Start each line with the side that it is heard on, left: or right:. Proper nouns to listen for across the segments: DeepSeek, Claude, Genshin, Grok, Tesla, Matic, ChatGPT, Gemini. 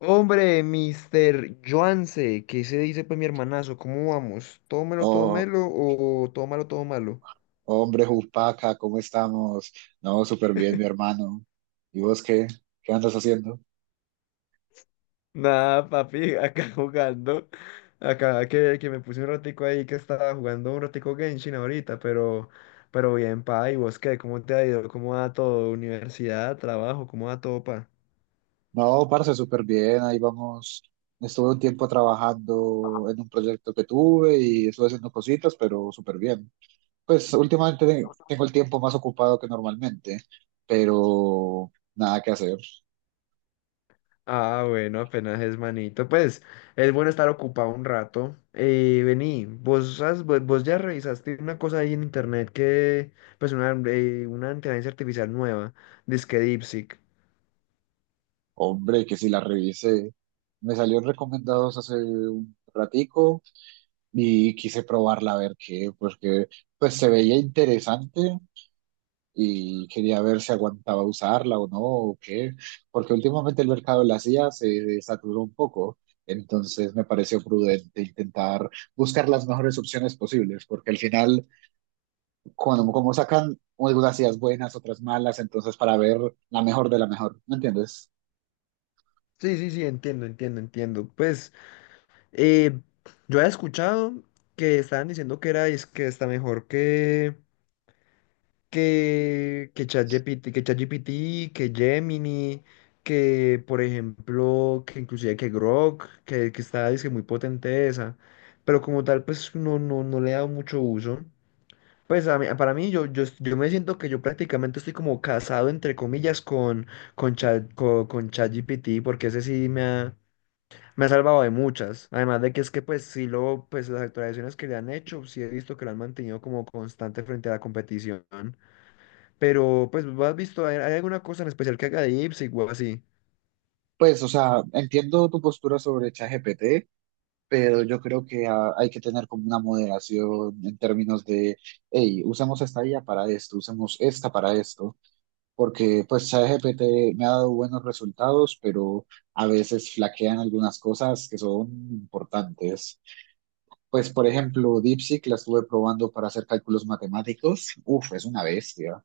left: Hombre, mister Joanse, ¿qué se dice pues mi hermanazo? ¿Cómo vamos? ¿Tómelo,
right: Oh,
left: tómelo o tómalo, todo malo?
right: hombre, Jupaca, ¿cómo estamos? No, súper bien, mi hermano. ¿Y vos qué? ¿Qué andas haciendo?
left: Nada, papi, acá jugando. Acá que me puse un ratico ahí que estaba jugando un ratico Genshin ahorita, pero bien, pa. ¿Y vos qué? ¿Cómo te ha ido? ¿Cómo va todo? Universidad, trabajo, ¿cómo va todo, pa?
right: No, parce, súper bien, ahí vamos. Estuve un tiempo trabajando en un proyecto que tuve y estuve haciendo cositas, pero súper bien. Pues últimamente tengo el tiempo más ocupado que normalmente, pero nada que hacer.
left: Ah, bueno, apenas es manito. Pues es bueno estar ocupado un rato. Vení, vos, vos ya revisaste una cosa ahí en internet que, pues una inteligencia artificial nueva, dizque DeepSeek.
right: Hombre, que si la revisé. Me salieron recomendados hace un ratico y quise probarla a ver qué, pues que pues se veía interesante y quería ver si aguantaba usarla o no, o qué, porque últimamente el mercado de las IA se saturó un poco, entonces me pareció prudente intentar buscar las mejores opciones posibles, porque al final, cuando, como sacan algunas IAs buenas, otras malas, entonces para ver la mejor de la mejor, ¿me entiendes?
left: Sí, sí, sí, entiendo, entiendo, entiendo. Pues eh, yo he escuchado que estaban diciendo que es que está mejor que ChatGPT, que ChatGPT, que Gemini, que por ejemplo, que inclusive que Grok, que está dice, muy potente esa, pero como tal pues no le he dado mucho uso. Pues para mí yo me siento que yo prácticamente estoy como casado entre comillas con ChatGPT porque ese sí me ha salvado de muchas. Además de que es que pues las actualizaciones que le han hecho, sí he visto que lo han mantenido como constante frente a la competición. Pero, pues, ¿lo ¿has visto? ¿Hay, hay alguna cosa en especial que haga de Ipswich o así?
right: Pues, o sea, entiendo tu postura sobre ChatGPT, pero yo creo que hay que tener como una moderación en términos de, hey, usamos esta IA para esto, usamos esta para esto, porque pues ChatGPT me ha dado buenos resultados, pero a veces flaquean algunas cosas que son importantes. Pues por ejemplo, DeepSeek la estuve probando para hacer cálculos matemáticos, uf, es una bestia,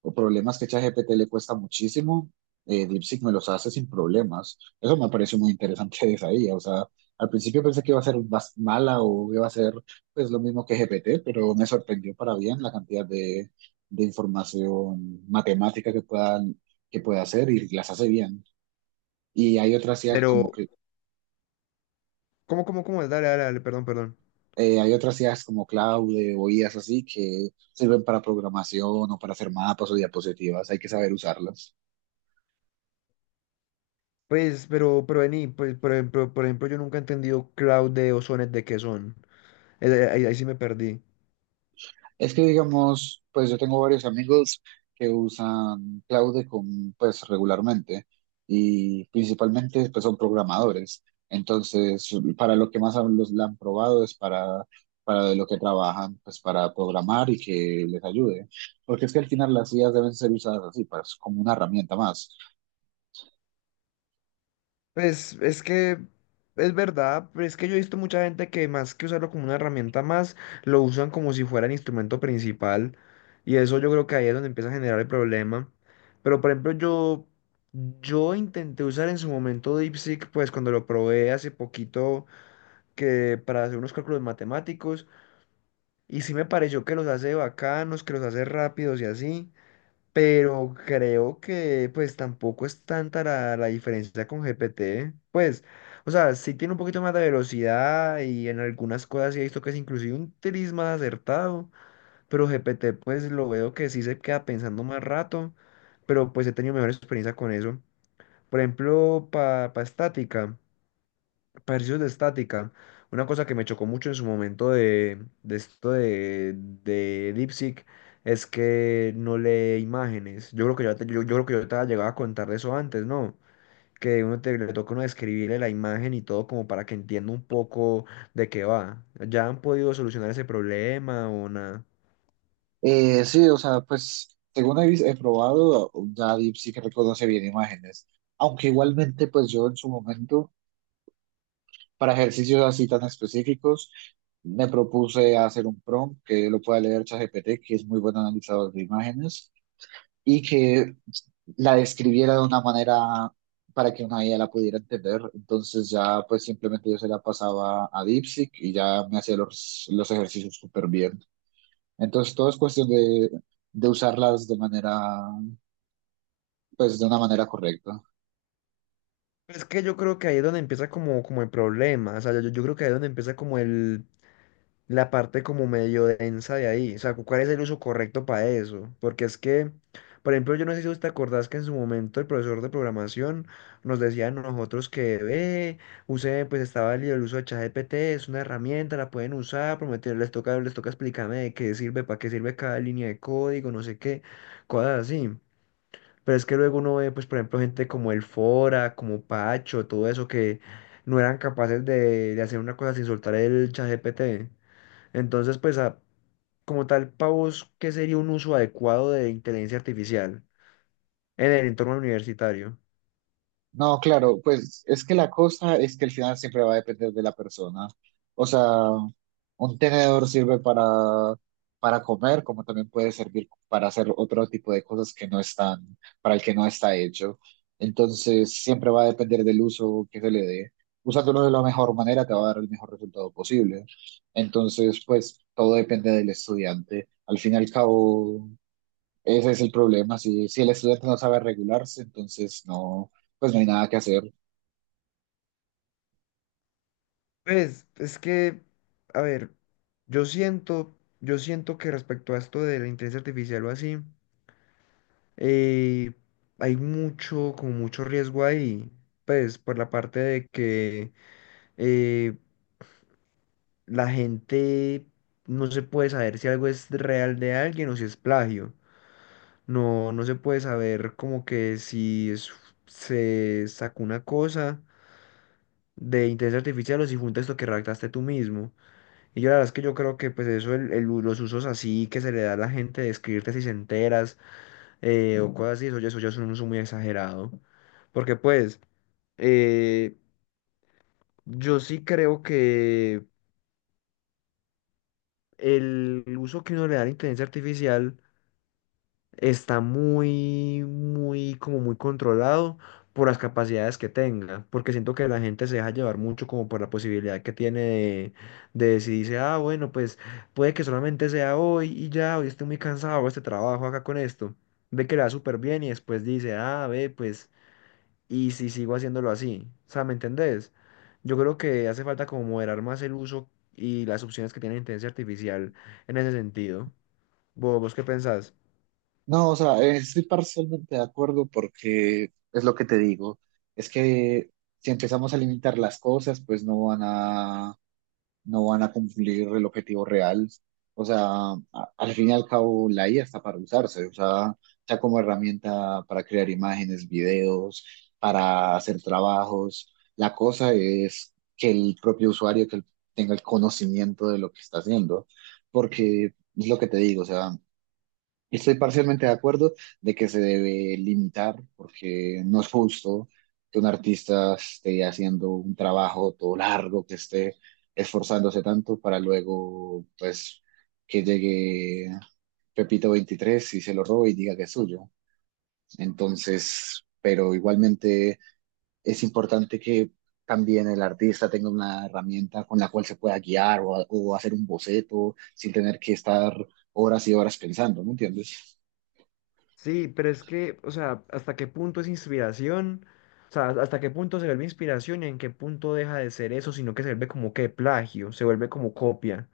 right: o problemas que ChatGPT le cuesta muchísimo, DeepSeek me los hace sin problemas. Eso me pareció muy interesante de esa IA. O sea, al principio pensé que iba a ser más mala o iba a ser pues lo mismo que GPT, pero me sorprendió para bien la cantidad de información matemática que puedan que puede hacer, y las hace bien. Y hay otras IAs como
left: Pero, ¿cómo es? Dale, dale, dale, perdón, perdón.
right: hay otras IAs como Claude o IAs así que sirven para programación o para hacer mapas o diapositivas. Hay que saber usarlas.
left: Pues, vení, pues, por ejemplo, yo nunca he entendido cloud de ozones de qué son. Ahí, ahí sí me perdí.
right: Es que digamos, pues yo tengo varios amigos que usan Cloud con, pues regularmente, y principalmente pues son programadores. Entonces, para lo que más la han probado es para de lo que trabajan, pues para programar y que les ayude. Porque es que al final las IAs deben ser usadas así, pues, como una herramienta más.
left: Pues es que es verdad, pero es que yo he visto mucha gente que más que usarlo como una herramienta más, lo usan como si fuera el instrumento principal y eso yo creo que ahí es donde empieza a generar el problema. Pero por ejemplo yo intenté usar en su momento DeepSeek, pues cuando lo probé hace poquito que para hacer unos cálculos matemáticos y sí me pareció que los hace bacanos, que los hace rápidos y así, pero creo que pues tampoco es tanta la diferencia con GPT. Pues, o sea, sí tiene un poquito más de velocidad y en algunas cosas sí he visto que es inclusive un tris más acertado, pero GPT pues lo veo que sí se queda pensando más rato, pero pues he tenido mejor experiencia con eso. Por ejemplo, para estática. Ejercicios de estática. Una cosa que me chocó mucho en su momento de esto de DeepSeek es que no lee imágenes. Yo creo que yo creo que yo te había llegado a contar de eso antes, ¿no? Que le toca uno describirle la imagen y todo como para que entienda un poco de qué va. ¿Ya han podido solucionar ese problema o nada?
right: Sí, o sea, pues según he probado, ya Deep sí que reconoce bien imágenes. Aunque igualmente, pues yo en su momento... Para ejercicios así tan específicos, me propuse hacer un prompt que lo pueda leer ChatGPT, que es muy buen analizador de imágenes, y que la describiera de una manera para que una IA la pudiera entender. Entonces ya pues simplemente yo se la pasaba a DeepSeek y ya me hacía los ejercicios súper bien. Entonces todo es cuestión de usarlas de manera, pues de una manera correcta.
left: Es que yo creo que ahí es donde empieza como el problema. O sea, yo creo que ahí es donde empieza como el la parte como medio densa de ahí. O sea, ¿cuál es el uso correcto para eso? Porque es que, por ejemplo, yo no sé si vos te acordás que en su momento el profesor de programación nos decía a nosotros que, ve, use, pues estaba el uso de ChatGPT, es una herramienta, la pueden usar, prometer, les toca explicarme de qué sirve, para qué sirve cada línea de código, no sé qué, cosas así. Pero es que luego uno ve, pues, por ejemplo, gente como el Fora, como Pacho, todo eso que no eran capaces de hacer una cosa sin soltar el ChatGPT. Entonces, pues, como tal, para vos, ¿qué sería un uso adecuado de inteligencia artificial en el entorno universitario?
right: No, claro, pues es que la cosa es que el final siempre va a depender de la persona. O sea, un tenedor sirve para comer, como también puede servir para hacer otro tipo de cosas que no están, para el que no está hecho. Entonces, siempre va a depender del uso que se le dé. Usándolo de la mejor manera te va a dar el mejor resultado posible. Entonces, pues todo depende del estudiante. Al fin y al cabo, ese es el problema, si el estudiante no sabe regularse, entonces no, pues no hay nada que hacer.
left: Pues es que, a ver, yo siento, yo siento que respecto a esto de la inteligencia artificial o así, eh, hay mucho, como mucho riesgo ahí, pues por la parte de que eh, la gente no se puede saber si algo es real de alguien o si es plagio. No se puede saber como que si es- se sacó una cosa de inteligencia artificial o si fue un texto que redactaste tú mismo. Y yo la verdad es que yo creo que pues eso, los usos así que se le da a la gente de escribirte si se enteras o cosas así, eso ya es un uso muy exagerado. Porque pues eh, yo sí creo que el uso que uno le da a la inteligencia artificial está muy controlado por las capacidades que tenga, porque siento que la gente se deja llevar mucho como por la posibilidad que tiene de decidirse, ah, bueno, pues puede que solamente sea hoy y ya, hoy estoy muy cansado, hago este trabajo acá con esto, ve que le va súper bien y después dice, ah, ve, pues, y si sigo haciéndolo así, o sea, ¿me entendés? Yo creo que hace falta como moderar más el uso y las opciones que tiene la inteligencia artificial en ese sentido. ¿Vos qué pensás?
right: No, o sea, estoy parcialmente de acuerdo porque es lo que te digo, es que si empezamos a limitar las cosas, pues no van a cumplir el objetivo real. O sea, a- al fin y al cabo, la IA está para usarse, o sea, está como herramienta para crear imágenes, videos, para hacer trabajos. La cosa es que el propio usuario que tenga el conocimiento de lo que está haciendo, porque es lo que te digo, o sea, estoy parcialmente de acuerdo de que se debe limitar porque no es justo que un artista esté haciendo un trabajo todo largo, que esté esforzándose tanto para luego, pues, que llegue Pepito 23 y se lo robe y diga que es suyo. Entonces, pero igualmente es importante que también el artista tenga una herramienta con la cual se pueda guiar, o hacer un boceto sin tener que estar horas y horas pensando, ¿me entiendes?
left: Sí, pero es que, o sea, ¿hasta qué punto es inspiración? O sea, ¿hasta qué punto se vuelve inspiración y en qué punto deja de ser eso, sino que se vuelve como que plagio, se vuelve como copia?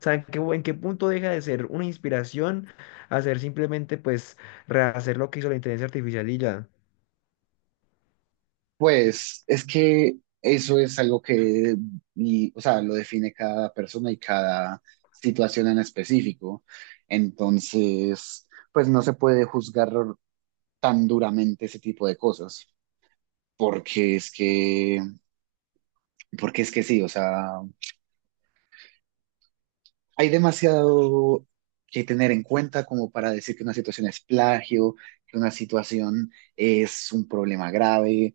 left: O sea, en qué punto deja de ser una inspiración a ser simplemente, pues, rehacer lo que hizo la inteligencia artificial y ya?
right: Pues es que eso es algo que, y, o sea, lo define cada persona y cada situación en específico. Entonces, pues no se puede juzgar tan duramente ese tipo de cosas, porque es que, porque es que sí, o sea, hay demasiado que tener en cuenta como para decir que una situación es plagio, que una situación es un problema grave.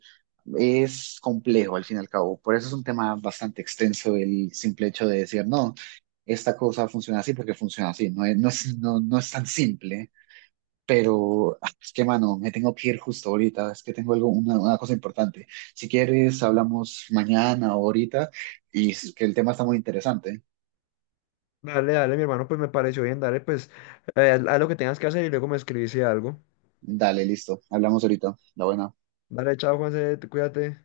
right: Es complejo al fin y al cabo. Por eso es un tema bastante extenso el simple hecho de decir, no, esta cosa funciona así porque funciona así. No es tan simple, pero es que, mano, me tengo que ir justo ahorita. Es que tengo algo, una cosa importante. Si quieres, hablamos mañana o ahorita, y es que el tema está muy interesante.
left: Dale, dale, mi hermano, pues me pareció bien, dale, pues, haz lo que tengas que hacer y luego me escribís si algo.
right: Dale, listo. Hablamos ahorita. La buena.
left: Dale, chao, Juanse, cuídate.